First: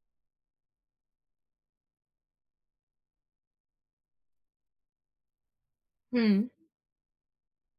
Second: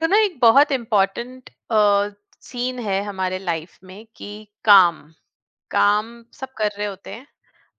तो ना एक बहुत इम्पोर्टेंट सीन है हमारे लाइफ में कि काम काम हुँ। सब कर रहे होते हैं।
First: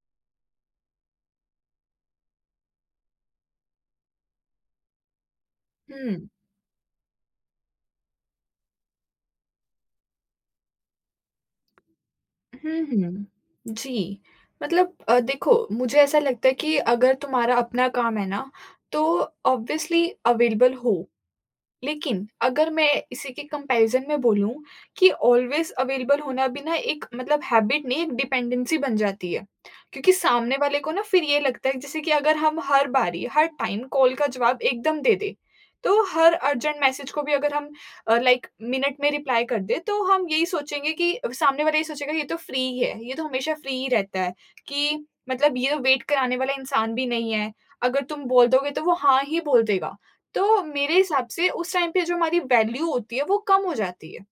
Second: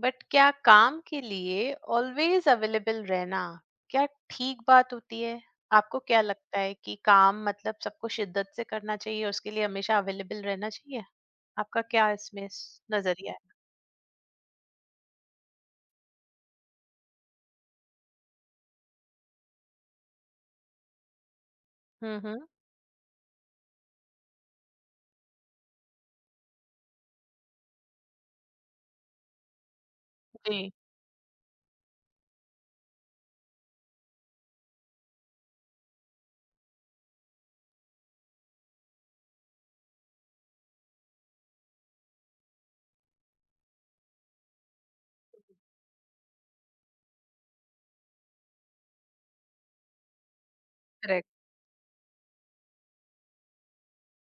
बट क्या काम के लिए ऑलवेज अवेलेबल रहना क्या ठीक बात होती है? आपको हुँ। क्या लगता है कि काम मतलब सबको शिद्दत से करना चाहिए और उसके लिए हमेशा अवेलेबल रहना चाहिए? आपका क्या इसमें हुँ, हुँ। नजरिया है? जी, मतलब देखो मुझे ऐसा लगता है कि अगर तुम्हारा अपना काम है ना, तो ऑब्वियसली अवेलेबल हो। हम्म। लेकिन हम्म। अगर मैं इसी के कंपैरिज़न में बोलूँ कि ऑलवेज़ अवेलेबल होना भी ना एक मतलब हैबिट नहीं, एक डिपेंडेंसी बन जाती है। क्योंकि सामने जी। वाले को ना फिर ये लगता है जैसे कि अगर हम हर बारी, हर टाइम कॉल का जवाब एकदम दे दें, तो हर अर्जेंट मैसेज को भी अगर हम लाइक मिनट में रिप्लाई कर दें, तो हम यही सोचेंगे कि सामने वाला ये सोचेगा ये तो फ्री ही है, ये तो हमेशा फ्री ही रहता है कि मतलब ये वेट कराने वाला इंसान भी नहीं है। अगर तुम बोल दोगे तो वो हाँ ही बोल देगा। तो मेरे हिसाब करेक्ट। से उस टाइम पे जो हमारी वैल्यू होती है, वो कम हो जाती है।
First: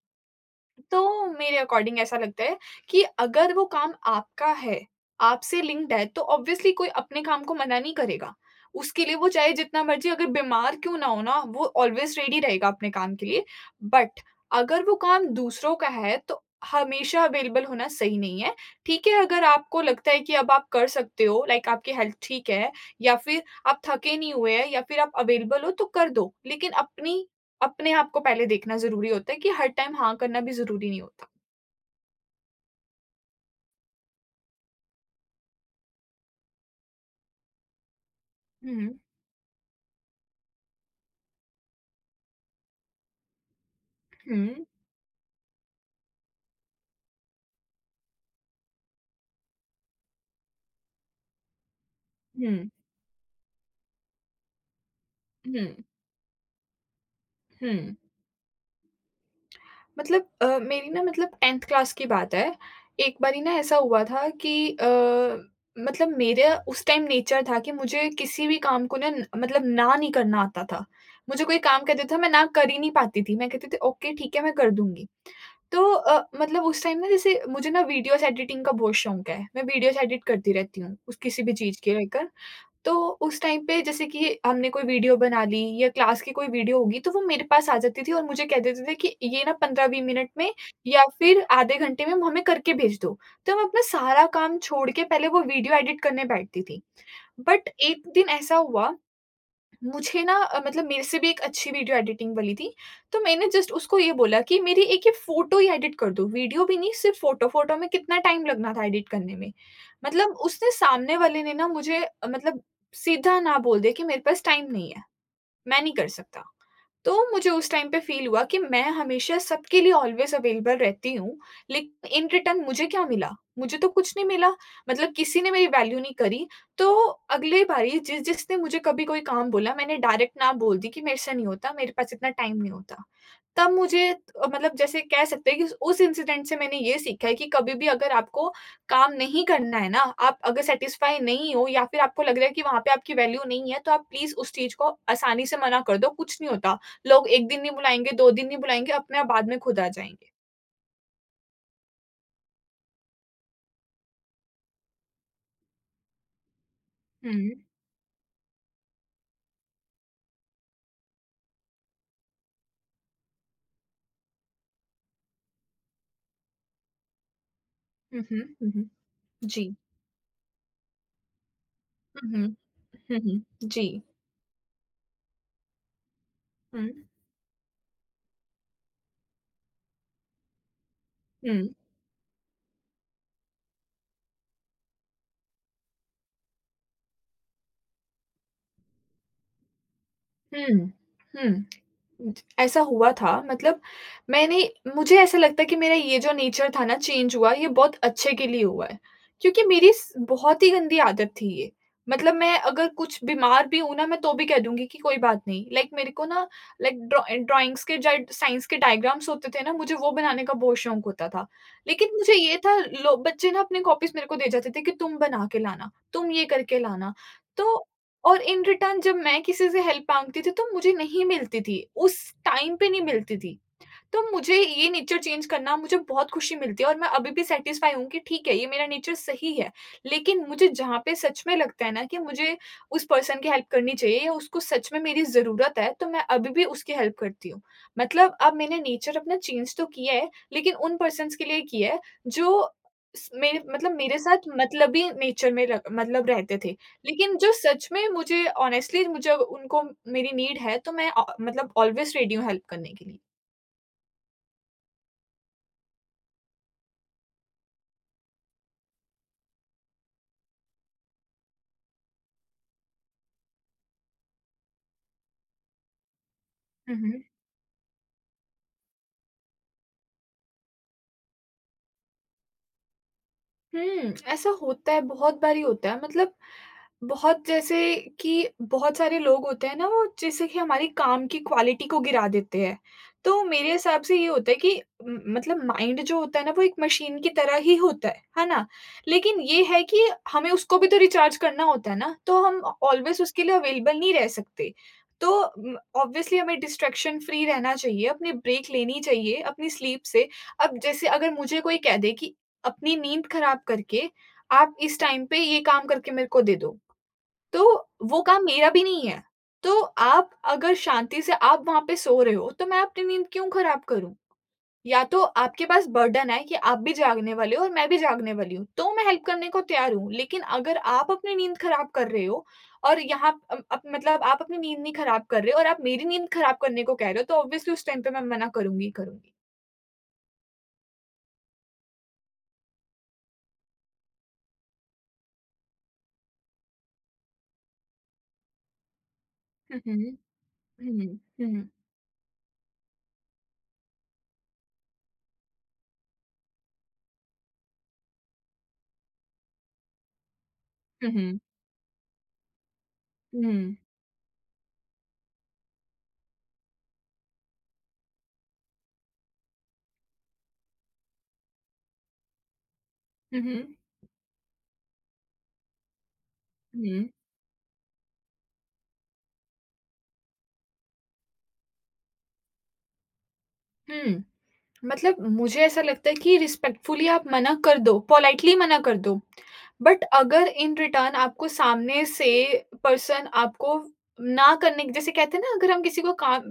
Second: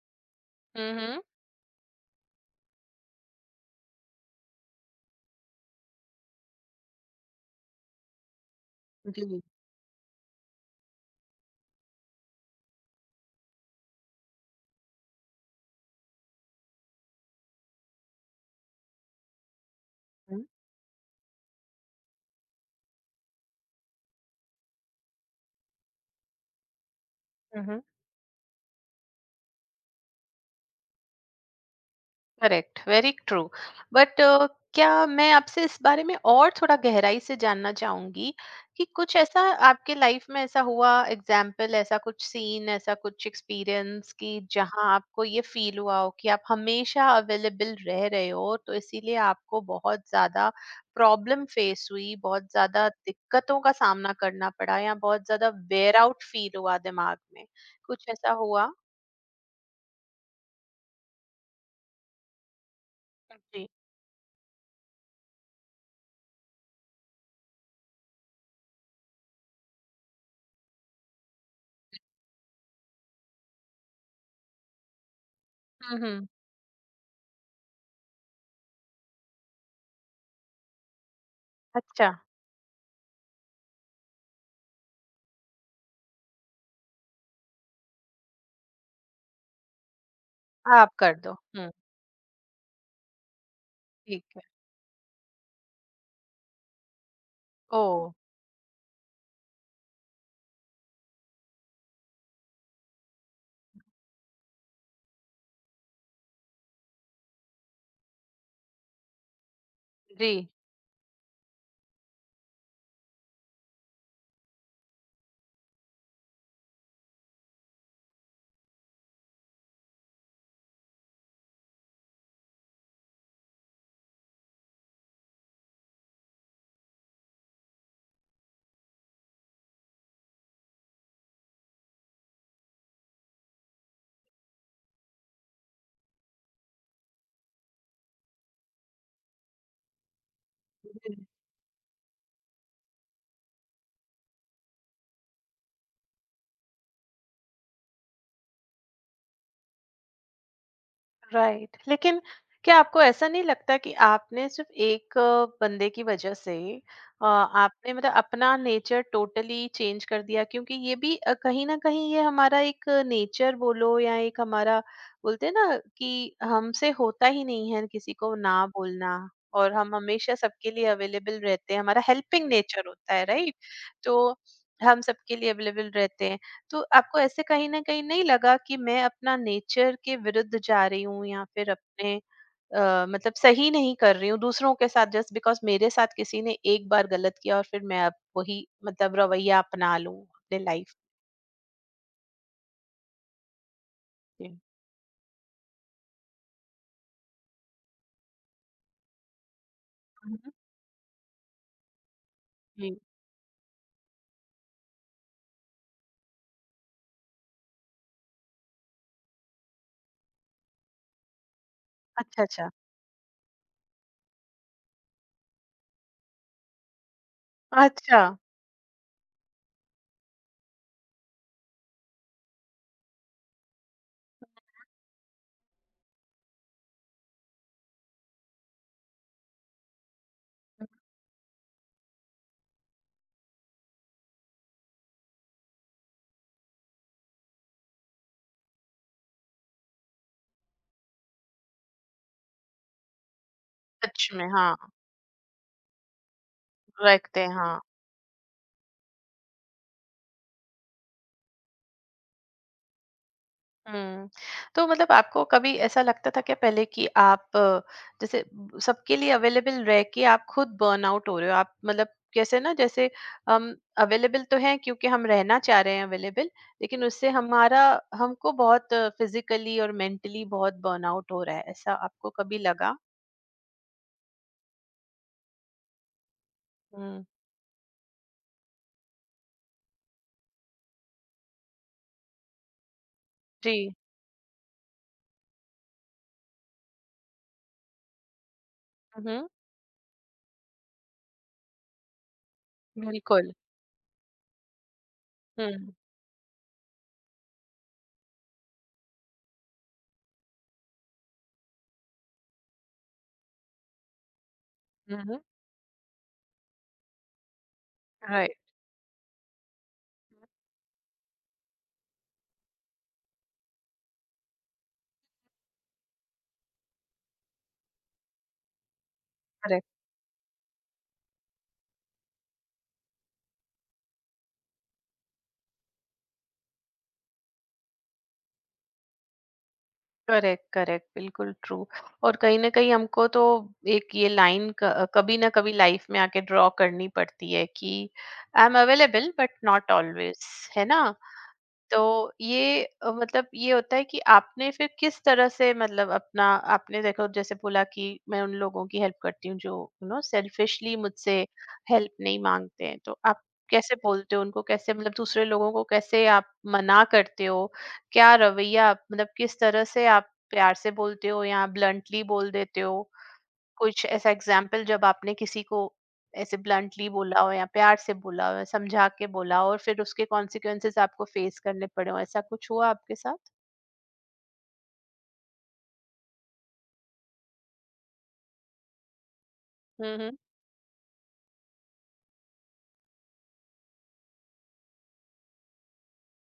हम्म। हम्म। तो मेरे अकॉर्डिंग ऐसा लगता है कि अगर वो काम आपका है, आपसे लिंक्ड है, तो ऑब्वियसली कोई अपने काम को मना नहीं करेगा। उसके लिए वो जी। चाहे जितना मर्ज़ी अगर बीमार क्यों ना हो ना, वो ऑलवेज़ रेडी रहेगा अपने काम के लिए। बट अगर वो काम दूसरों का है, तो हमेशा अवेलेबल होना सही नहीं है। ठीक है, अगर आपको लगता है कि हम्म। अब आप कर सकते हो, लाइक आपकी हेल्थ ठीक है या फिर आप थके नहीं हुए हैं या फिर आप अवेलेबल हो, तो कर दो। लेकिन अपनी हम्म। अपने आप को पहले देखना ज़रूरी होता है कि हर टाइम हाँ करना भी ज़रूरी नहीं होता। करेक्ट। Very true. बट क्या मैं आपसे इस बारे में और थोड़ा गहराई से जानना चाहूंगी कि हुँ, कुछ ऐसा आपके लाइफ में ऐसा हुआ एग्जाम्पल ऐसा कुछ सीन ऐसा कुछ एक्सपीरियंस कि हुँ, जहां आपको ये फील हुआ हो कि आप हमेशा अवेलेबल रह रहे हो तो इसीलिए आपको बहुत ज्यादा प्रॉब्लम फेस हुई बहुत हुँ, ज्यादा दिक्कतों का सामना करना पड़ा या बहुत ज्यादा हुँ, वेयर आउट फील हुआ दिमाग में हुँ। कुछ ऐसा हुआ? मतलब मेरी ना मतलब 10th क्लास की बात है। एक बारी ना जी। ऐसा हुआ था कि मतलब मेरा उस टाइम नेचर था कि मुझे किसी भी काम को ना मतलब ना नहीं करना आता था। मुझे कोई काम कहता था मैं ना कर ही नहीं पाती थी। मैं कहती थी ओके ठीक है मैं कर दूँगी। तो हम्म। हम्म। मतलब उस टाइम ना जैसे मुझे ना वीडियोज़ एडिटिंग का बहुत शौक है। मैं वीडियोज़ एडिट करती रहती हूँ उस किसी भी चीज़ के अच्छा। लेकर। तो उस टाइम पे जैसे कि हमने कोई वीडियो बना ली या क्लास की कोई वीडियो होगी तो वो मेरे पास आ जाती थी और मुझे कह देते थे कि ये ना 15-20 मिनट में आप या कर दो। फिर आधे घंटे में हमें करके भेज दो। तो मैं अपना ठीक सारा है। काम छोड़ के पहले वो वीडियो एडिट करने बैठती थी। बट एक ओह! दिन ऐसा हुआ मुझे ना मतलब मेरे से भी एक अच्छी वीडियो एडिटिंग वाली थी, तो मैंने जस्ट उसको ये बोला कि मेरी एक ये फ़ोटो ही एडिट कर दो, वीडियो भी नहीं सिर्फ़ फ़ोटो, फ़ोटो में कितना टाइम लगना था एडिट करने में। जी। मतलब उसने सामने वाले ने ना मुझे मतलब सीधा ना बोल दिया कि मेरे पास टाइम नहीं है। मैं नहीं कर सकता। तो मुझे उस टाइम पे फ़ील हुआ कि मैं हमेशा सबके लिए ऑलवेज़ अवेलेबल रहती हूँ, लेकिन इन रिटर्न मुझे क्या मिला? मुझे तो कुछ नहीं मिला। मतलब किसी ने मेरी वैल्यू नहीं करी, तो अगली बारी जिस जिसने मुझे कभी कोई काम बोला, मैंने डायरेक्ट ना बोल दी कि मेरे से नहीं होता, मेरे पास इतना टाइम नहीं होता। तब मुझे मतलब जैसे कह सकते हैं कि उस इंसिडेंट से मैंने ये सीखा है कि कभी भी अगर आपको काम नहीं करना है ना, आप अगर सैटिस्फाई जी, नहीं हो या फिर आपको लग रहा है कि वहाँ पे आपकी वैल्यू नहीं है, तो आप प्लीज़ उस चीज़ को आसानी से मना कर दो, कुछ नहीं होता। लोग 1 दिन नहीं बुलाएँगे, 2 दिन नहीं बुलाएँगे, अपने आप बाद में खुद आ जाएँगे। राइट। लेकिन क्या आपको ऐसा नहीं लगता कि आपने सिर्फ़ एक बंदे की वज़ह से हुँ। आपने मतलब अपना नेचर टोटली चेंज कर दिया? क्योंकि ये भी कहीं न कहीं ये हमारा एक नेचर बोलो या एक हमारा बोलते हैं ना कि हमसे होता ही नहीं है किसी हुँ, को हुँ, ना हुँ, हुँ। बोलना। और जी। हम हमेशा सबके लिए अवेलेबल रहते हैं। हमारा हुँ, हुँ। हेल्पिंग नेचर होता हुँ, है, हुँ। राइट? जी। तो हम सबके लिए अवेलेबल रहते हैं। तो हुँ। आपको ऐसे कहीं न कहीं नहीं लगा कि मैं अपना नेचर के विरुद्ध जा रही हूँ या हुँ। फिर अपने मतलब सही नहीं कर रही हूँ दूसरों के साथ जस्ट बिकॉज़ मेरे साथ किसी ने एक बार गलत किया और फिर मैं अब वही मतलब रवैया अपना लूँ अपने हुँ। लाइफ हुँ। ऐसा हुआ था मतलब में? मैंने मुझे ऐसा लगता है कि मेरा ये जो नेचर था ना चेंज हुआ, ये बहुत अच्छे के लिए हुआ है। क्योंकि मेरी स हुँ, हुँ। बहुत ही गंदी आदत थी ये। मतलब मैं अगर जी। कुछ बीमार भी हूँ ना, मैं तो भी कह दूँगी कि कोई बात नहीं। लाइक मेरे को ना लाइक ड्राइंग्स के ज साइंस के डायग्राम्स होते थे ना, मुझे वो बनाने का बहुत शौक होता था। लेकिन मुझे अच्छा, ये अच्छा। था लो बच्चे ना अपनी कॉपीज़ मेरे को दे जाते थे कि तुम बना के लाना, तुम ये करके लाना। तो अच्छा, और इन रिटर्न जब मैं किसी से हेल्प माँगती थी तो मुझे नहीं मिलती थी, उस टाइम पे नहीं मिलती थी। तो मुझे ये नेचर चेंज करना मुझे बहुत खुशी मिलती है और मैं अभी भी सैटिस्फाई हूँ कि ठीक है, ये मेरा नेचर सही है। लेकिन मुझे जहाँ पे सच में लगता है ना कि मुझे उस पर्सन की हेल्प करनी चाहिए या उसको सच में मेरी ज़रूरत है, तो मैं अभी भी उसकी हेल्प करती हूँ। मतलब अब मैंने नेचर अपना चेंज तो किया है, लेकिन उन पर्सन्स के लिए किया है जो स मेरे मतलब मेरे सच साथ में, हाँ, मतलबी नेचर में र मतलब रहते थे। लेकिन रखते जो हैं, हाँ। सच में मुझे ऑनेस्टली मुझे उनको मेरी नीड है, तो मैं मतलब ऑलवेज़ रेडी हूँ हेल्प करने के लिए। हुँ। तो मतलब आपको कभी ऐसा लगता था क्या पहले कि आप जैसे ब सबके लिए अवेलेबल रह के आप खुद बर्नआउट हो रहे हो? आप मतलब कैसे ना जैसे हम अवेलेबल तो हैं क्योंकि हम रहना चाह रहे हैं अवेलेबल, हुँ, लेकिन हुँ। उससे हमारा हमको बहुत फिज़िकली और मेंटली बहुत बर्नआउट हो रहा है, ऐसा आपको कभी लगा? हुँ, ऐसा होता है, बहुत बारी होता है मतलब हुँ। बहुत जैसे कि बहुत सारे लोग होते हैं ना वो जैसे कि हमारी काम की क्वालिटी को गिरा देते हैं। तो मेरे जी। हिसाब से ये होता है कि म मतलब माइंड जो होता है ना वो एक मशीन की तरह ही होता है ना? हुँ, लेकिन हुँ। ये है कि हमें उसको भी तो रिचार्ज करना होता है ना, तो हम ऑलवेज़ उसके बिल्कुल। लिए अवेलेबल नहीं रह सकते। तो हुँ। ऑब्वियसली हमें डिस्ट्रैक्शन फ्री रहना चाहिए, अपनी ब्रेक लेनी चाहिए अपनी स्लीप से। अब जैसे अगर मुझे कोई कह दे कि अपनी नींद खराब करके आप इस हुँ, टाइम पे हुँ। ये काम करके मेरे को दे दो। तो वो काम राइट, मेरा भी नहीं है। तो आप अगर शांति से आप वहाँ पे सो रहे हो, तो मैं अपनी नींद क्यों खराब करूँ? या तो आपके पास बर्डन है कि आप भी जागने वाले हो और मैं भी जागने वाली हूँ, तो मैं हेल्प करने को करेक्ट। तैयार हूँ। लेकिन अगर आप अपनी नींद खराब कर रहे हो और यहाँ अम, अप मतलब आप अपनी नींद नहीं खराब कर रहे हो और आप मेरी नींद खराब करने को कह रहे हो, तो ऑब्वियसली उस टाइम पे मैं मना करूँगी ही करूँगी। करेक्ट, करेक्ट, बिल्कुल ट्रू। और कहीं ना कहीं हमको तो एक ये लाइन कभी ना कभी लाइफ में आके ड्रॉ करनी पड़ती है कि I am available but hmm, not hmm. Always, है ना? हुँ, हुँ। तो ये मतलब ये होता है कि आपने फिर किस तरह से मतलब अपना आपने देखो जैसे बोला कि मैं उन लोगों की हेल्प करती हूँ जो सेल्फिशली हुँ, हुँ। मुझसे हेल्प नहीं मांगते हैं तो आप हुँ, हुँ। कैसे बोलते हो उनको कैसे मतलब दूसरे लोगों को कैसे आप मना करते हो क्या रवैया मतलब किस तरह से आप प्यार से बोलते हो या ब्लंटली बोल देते हो हुँ, हुँ। कुछ ऐसा एग्जाम्पल जब आपने किसी को ऐसे हुँ, हुँ। ब्लंटली बोला हो या प्यार से बोला हो या समझा के बोला हो और फिर उसके कॉन्सिक्वेंसेस आपको फेस करने पड़े हो ऐसा कुछ हुआ आपके साथ? हुँ। मतलब मुझे ऐसा लगता है कि रिस्पेक्टफुली आप मना कर दो, पोलाइटली मना कर दो। But hmm. हम्म। अगर इन रिटर्न आपको सामने से पर्सन आपको ना करने जैसे कहते हैं ना अगर हम किसी को काम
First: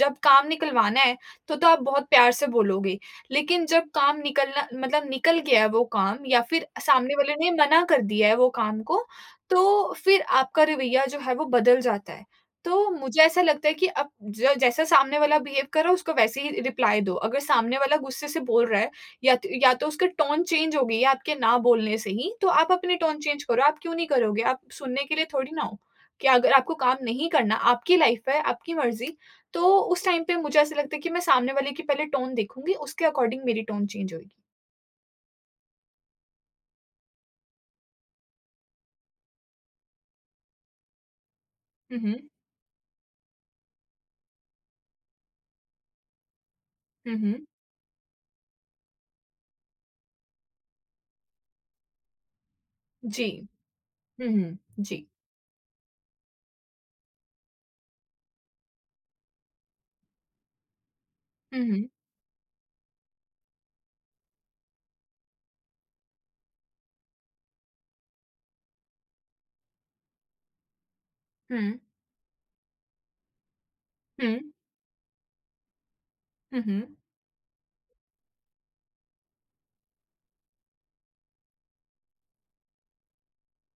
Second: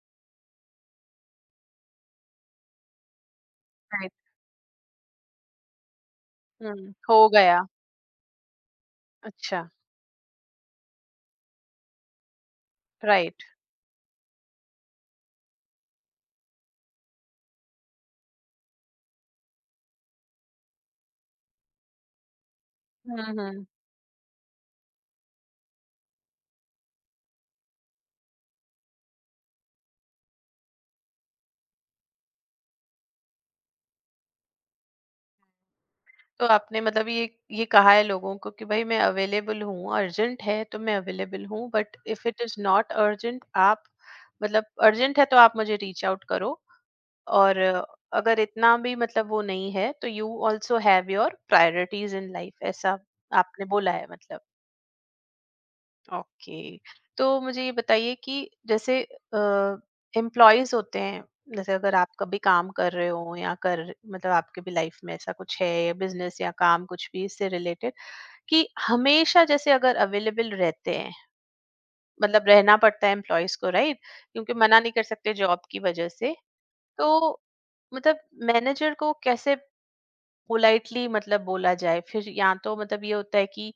जब काम निकलवाना है, तो आप बहुत प्यार से बोलोगे। लेकिन जब राइट। काम निकलना मतलब निकल गया है वो काम या फिर हम्म। सामने हो वाले ने गया। मना कर दिया है वो काम को, अच्छा। तो फिर आपका रवैया जो है वो बदल जाता है। तो मुझे ऐसा राइट। लगता है कि अब ज जैसा सामने वाला बिहेव कर रहा है उसको वैसे ही रिप्लाई दो। अगर सामने वाला गुस्से से बोल रहा है या तो उसका टोन चेंज हो गई है आपके ना बोलने से ही, तो आप अपने टोन हम्म। चेंज करो। हम्म। आप क्यों नहीं करोगे? आप सुनने के लिए थोड़ी ना हो। कि अगर आपको काम नहीं करना, आपकी लाइफ़ है, आपकी मर्ज़ी, तो उस टाइम पे मुझे ऐसा लगता है कि मैं सामने वाले की पहले टोन देखूँगी, उसके अकॉर्डिंग मेरी टोन चेंज होएगी। तो आपने मतलब ये कहा है लोगों को कि भाई मैं अवेलेबल हूँ, अर्जेंट है तो मैं अवेलेबल हूँ but hmm, hmm. If it is not urgent आप मतलब अर्जेंट है तो आप मुझे रीच आउट करो। हुँ, हुँ। और अगर इतना भी मतलब वो नहीं है तो you also have your priorities in life ऐसा जी। आपने बोला है हुँ, मतलब? हुँ। जी। ओके। तो मुझे ये बताइए कि जैसे एम्प्लॉयज होते हैं हुँ, जैसे हुँ। अगर आप कभी काम कर रहे हो या कर मतलब आपके भी लाइफ में ऐसा कुछ है या बिजनेस या काम कुछ भी इससे रिलेटेड कि हमेशा जैसे अगर अवेलेबल रहते हैं हुँ। मतलब रहना पड़ता है एम्प्लॉयज को, राइट? हुँ। क्योंकि मना नहीं कर सकते जॉब की वजह से। हुँ, हुँ। तो मतलब मैनेजर को कैसे पोलाइटली मतलब बोला जाए फिर या तो मतलब ये होता है कि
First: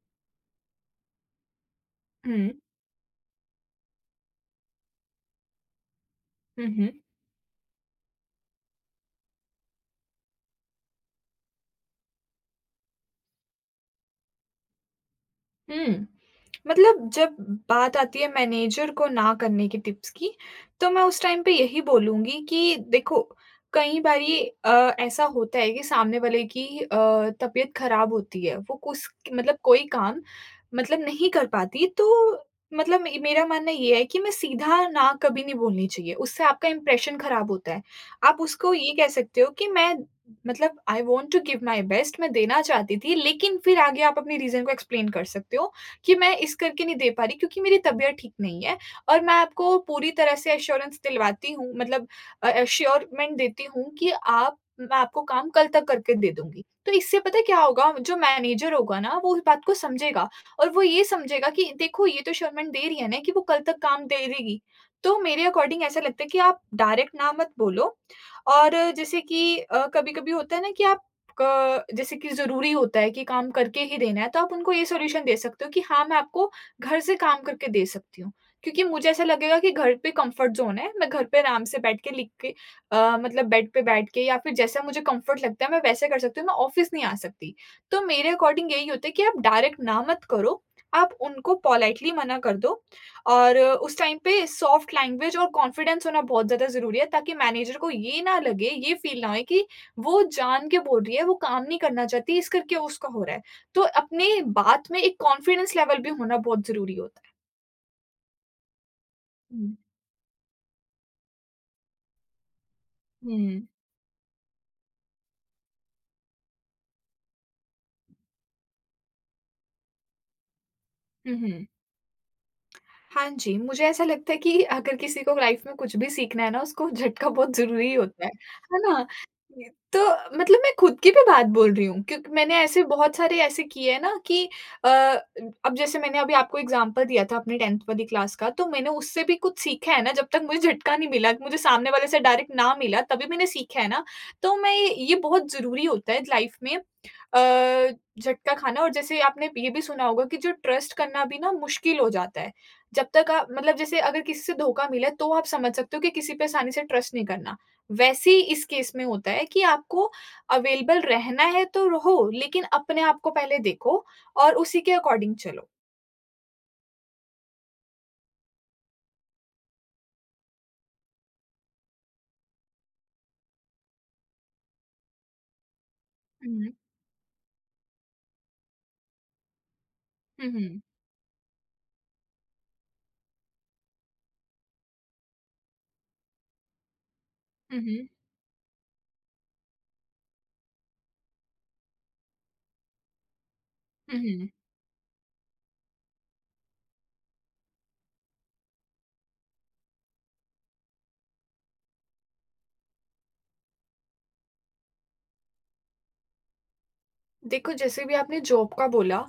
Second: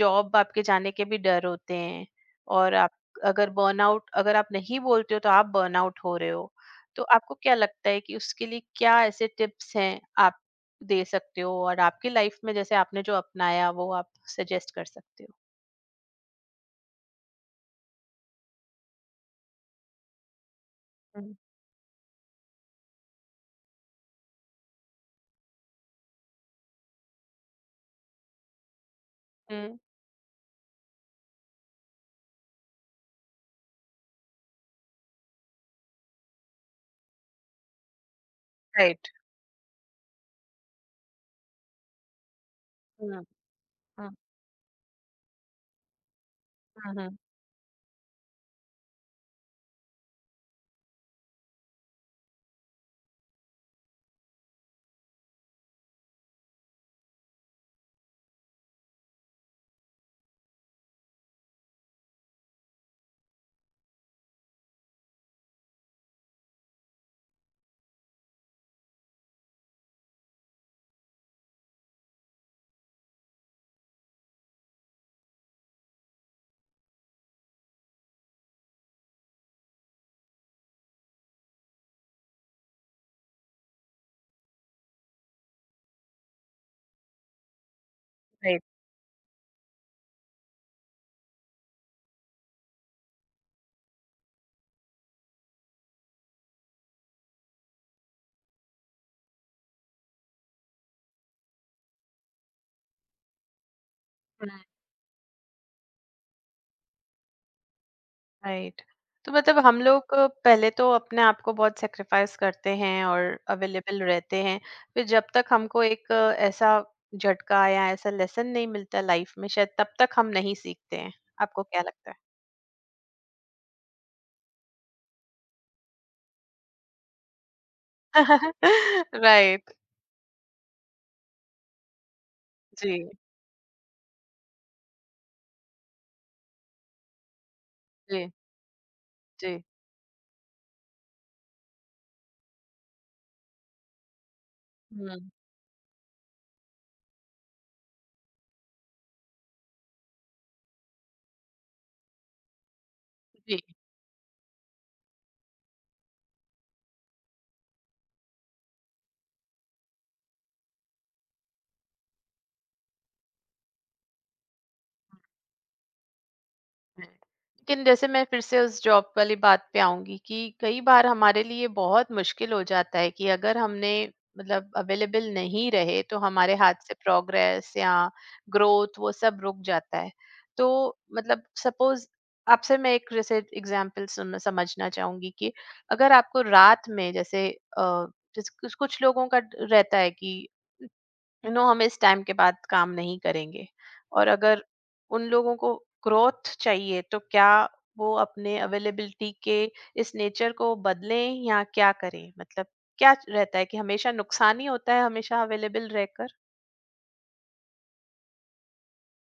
जॉब आपके जाने के भी डर होते हैं हुँ। और आप अगर बर्नआउट अगर आप नहीं बोलते हो तो आप बर्नआउट हो रहे हो हुँ, हुँ। तो आपको क्या लगता है कि उसके लिए क्या ऐसे टिप्स हैं आप दे सकते हो और आपकी लाइफ में जैसे आपने जो अपनाया वो आप सजेस्ट कर सकते हो? हुँ। मतलब जब बात आती है मैनेजर को ना करने की टिप्स की, तो मैं उस टाइम पे यही बोलूँगी कि देखो, कई बारी ऐसा होता है कि सामने वाले की तबीयत ख़राब होती है। वो कुस मतलब हम्म, कोई काम मतलब नहीं कर पाती, तो मतलब मे मेरा मानना ये है कि मैं सीधा ना कभी नहीं बोलनी चाहिए, उससे आपका इंप्रेशन ख़राब होता है। आप उसको ये कह राइट। सकते हो कि मैं मतलब I want to give my best मैं देना चाहती थी, right. लेकिन फिर आगे हम्म। आप अपनी रीज़न को एक्सप्लेन कर सकते हो कि मैं इस करके नहीं दे हम्म, पा रही क्योंकि मेरी तबीयत ठीक नहीं है और मैं आपको पूरी तरह से एश्योरेंस दिलवाती हूँ मतलब एश्योरमेंट देती हूँ कि आप मैं आपको काम कल तक करके दे दूँगी। तो इससे पता है क्या होगा, जो मैनेजर होगा ना वो इस बात को समझेगा और वो ये समझेगा कि देखो ये तो एश्योरमेंट दे रही है ना कि वो कल तक काम दे देगी। तो मेरे अकॉर्डिंग ऐसा लगता है कि आप डायरेक्ट ना मत बोलो और जैसे कि कभी-कभी होता है ना कि आप क जैसे कि ज़रूरी होता है कि काम करके ही देना है, तो आप उनको ये सॉल्यूशन दे सकते हो कि हाँ, मैं आपको घर से काम करके दे सकती हूँ। क्योंकि मुझे ऐसा लगेगा कि घर पे कम्फ़र्ट ज़ोन है, मैं घर पे आराम से बैठ के लिख के मतलब बेड पे बैठ के या फिर जैसा मुझे कम्फ़र्ट लगता है, मैं वैसे कर सकती हूँ, मैं ऑफ़िस नहीं आ सकती। तो मेरे राइट। अकॉर्डिंग यही होता है कि आप डायरेक्ट ना मत करो, आप उनको पोलाइटली मना कर दो और उस टाइम पे सॉफ्ट लैंग्वेज और कॉन्फिडेंस होना बहुत ज़्यादा ज़रूरी है ताकि मैनेजर को ये ना लगे, ये फ़ील ना होए कि वो जान के बोल रही है, वो काम नहीं करना चाहती इस करके उसका हो रहा है। तो अपने बात में एक कॉन्फिडेंस लेवल भी होना बहुत ज़रूरी होता है। राइट। तो मतलब हुँ। हम लोग पहले तो अपने आप को बहुत सेक्रिफाइस करते हैं और हुँ। अवेलेबल रहते हैं फिर जब तक हमको एक ऐसा झटका या ऐसा लेसन नहीं मिलता लाइफ में शायद तब तक हम नहीं सीखते हैं। हुँ, आपको हुँ। क्या लगता है? हाँ जी, मुझे ऐसा लगता है कि अगर किसी को लाइफ़ में कुछ भी सीखना है ना, उसको झटका बहुत ज़रूरी होता है ना? ये राइट। तो मतलब मैं खुद की भी बात बोल रही हूँ क्योंकि मैंने ऐसे जी। बहुत सारे ऐसे किए हैं ना कि अ, अब जैसे मैंने अभी आपको एग्ज़ाम्पल दिया था अपनी 10th वाली जी। क्लास का, तो मैंने उससे भी कुछ जी। सीखा है ना, जब तक मुझे झटका नहीं मिला, मुझे सामने वाले से डायरेक्ट ना मिला, तभी मैंने सीखा है ना। तो मैं ये हम्म। बहुत ज़रूरी होता है लाइफ़ में अ, झटका खाना और जैसे आपने ये भी सुना होगा कि जो ट्रस्ट करना भी ना मुश्किल हो जाता है। जब तक आप जी। मतलब जैसे अगर किसी से धोखा मिला है, तो आप समझ सकते हो कि किसी पे आसानी से ट्रस्ट नहीं करना। वैसे ही इस केस में होता है कि आपको अवेलेबल रहना है तो रहो, लेकिन अपने आप को पहले देखो और उसी के अकॉर्डिंग चलो। है। लेकिन जैसे मैं फिर से उस जॉब वाली बात पे आऊंगी कि कई बार हमारे लिए बहुत मुश्किल हो जाता है कि अगर हमने मतलब अवेलेबल नहीं रहे तो हुँ, हमारे हुँ। हाथ से प्रोग्रेस या ग्रोथ वो सब रुक जाता है। हुँ, तो हुँ। मतलब सपोज आपसे मैं एक जैसे एग्जांपल सुनना समझना चाहूंगी कि अगर आपको रात में जैसे हुँ, अ, हुँ। जैसे कुछ कुछ लोगों का रहता है कि यू नो हम इस टाइम के बाद काम नहीं करेंगे हुँ, और हुँ। अगर उन लोगों को ग्रोथ चाहिए तो क्या वो अपने अवेलेबिलिटी के इस नेचर को बदलें या क्या करें मतलब क्या रहता है कि हमेशा नुकसान ही होता है हमेशा अवेलेबल रहकर? देखो जैसे भी आपने जॉब का बोला,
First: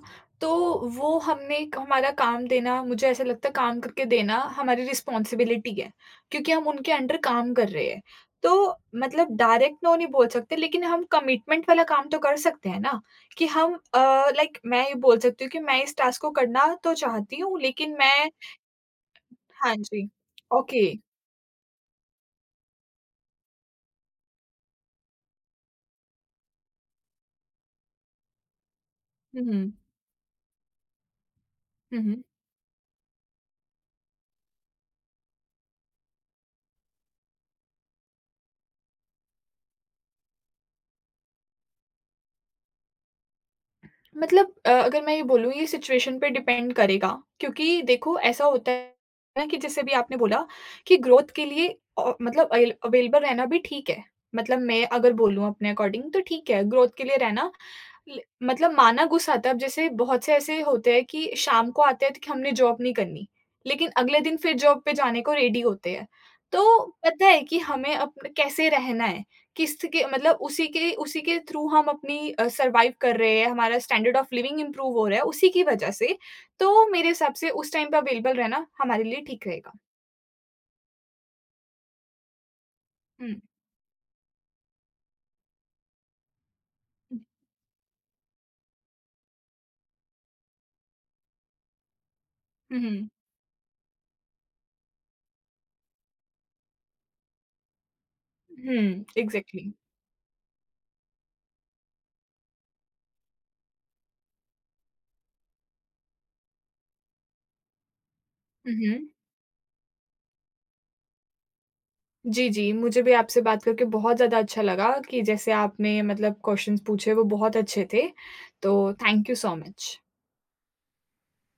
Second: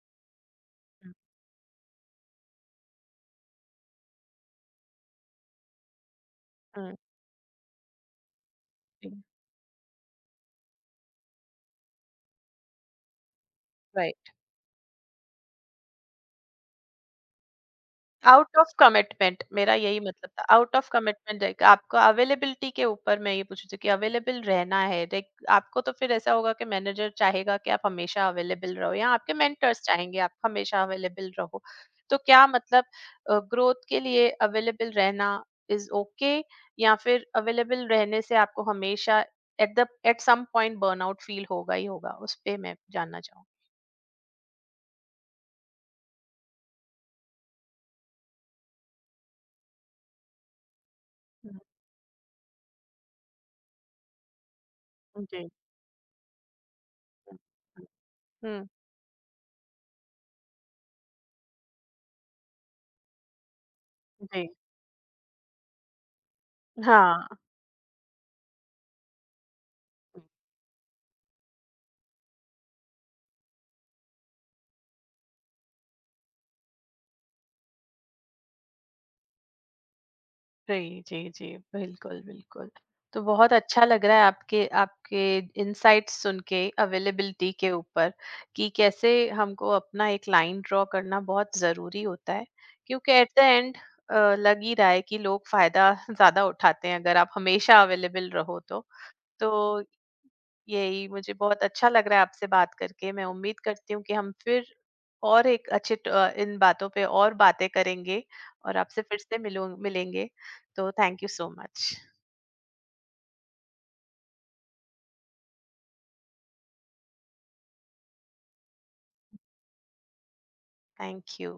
तो वो हमने हमारा काम देना मुझे ऐसा लगता है काम करके देना हमारी रिस्पॉन्सिबिलिटी है, क्योंकि हम उनके हम्म। अंडर काम कर रहे हैं। तो मतलब डायरेक्ट नो नहीं बोल सकते लेकिन हम कमिटमेंट वाला काम तो कर सकते हैं ना, कि हम राइट। लाइक मैं ये बोल सकती हूँ कि मैं इस टास्क को करना तो चाहती हूँ लेकिन मैं आउट ऑफ कमिटमेंट हाँ मेरा यही जी, मतलब था। Out okay. ऑफ कमिटमेंट रहेगा आपको। अवेलेबिलिटी के ऊपर मैं ये पूछ रही थी कि अवेलेबल रहना है, लाइक आपको तो फिर ऐसा होगा कि मैनेजर चाहेगा कि आप हमेशा अवेलेबल रहो या आपके हुँ, हुँ। मेंटर्स चाहेंगे आप हमेशा अवेलेबल रहो। हुँ, तो हुँ। क्या मतलब ग्रोथ के लिए अवेलेबल रहना इज ओके या फिर अवेलेबल रहने से आपको हमेशा at some point burnout feel होगा ही होगा, उस पे मैं जानना चाहूंगी? मतलब अगर मैं ये बोलूँ ये सिचुएशन पे डिपेंड करेगा क्योंकि देखो ऐसा होता है ना कि जैसे भी आपने बोला कि ग्रोथ के हम्म, लिए मतलब अवेलेबल रहना भी ठीक है। मतलब मैं अगर बोलूँ जी। अपने अकॉर्डिंग तो ठीक है, ग्रोथ के लिए हम्म, रहना ल हम्म। मतलब माना गुस्सा आता है। अब जैसे बहुत से ऐसे होते हैं कि शाम को आते हैं तो कि हमने जॉब नहीं करनी, लेकिन अगले दिन जी। फिर जॉब पे जाने को रेडी होते हैं। तो पता हाँ। है कि हमें अपन कैसे रहना है। किस्त के मतलब उसी के थ्रू हम अपनी सर्वाइव कर रहे हैं, हमारा स्टैंडर्ड ऑफ लिविंग इम्प्रूव हो रहा है उसी की वजह से, तो मेरे हिसाब से उस टाइम पे अवेलेबल रहना हमारे लिए ठीक रहेगा। जी, जी, जी। बिल्कुल, बिल्कुल। तो हुँ, बहुत अच्छा लग रहा है आपके आपके इनसाइट्स सुन के अवेलेबिलिटी के ऊपर कि कैसे हमको अपना एक लाइन ड्रा करना बहुत ज़रूरी होता है। हुँ, हुँ, क्योंकि एट द एंड लग ही रहा है कि लोग फ़ायदा ज़्यादा उठाते हैं अगर आप हमेशा अवेलेबल रहो तो। हुँ, तो एग्ज़ैक्टली। यही मुझे बहुत अच्छा लग रहा है आपसे बात करके। मैं उम्मीद करती हूँ कि हम फिर और एक अच्छे इन बातों पे और बातें करेंगे हुँ, और आपसे हुँ। फिर से मिलूँ मिलेंगे। तो थैंक यू सो मच। जी, जी, मुझे भी आपसे बात करके बहुत ज़्यादा अच्छा लगा कि जैसे आपने मतलब क्वेश्चन्स पूछे वो बहुत अच्छे थे, तो thank you so much. Thank you.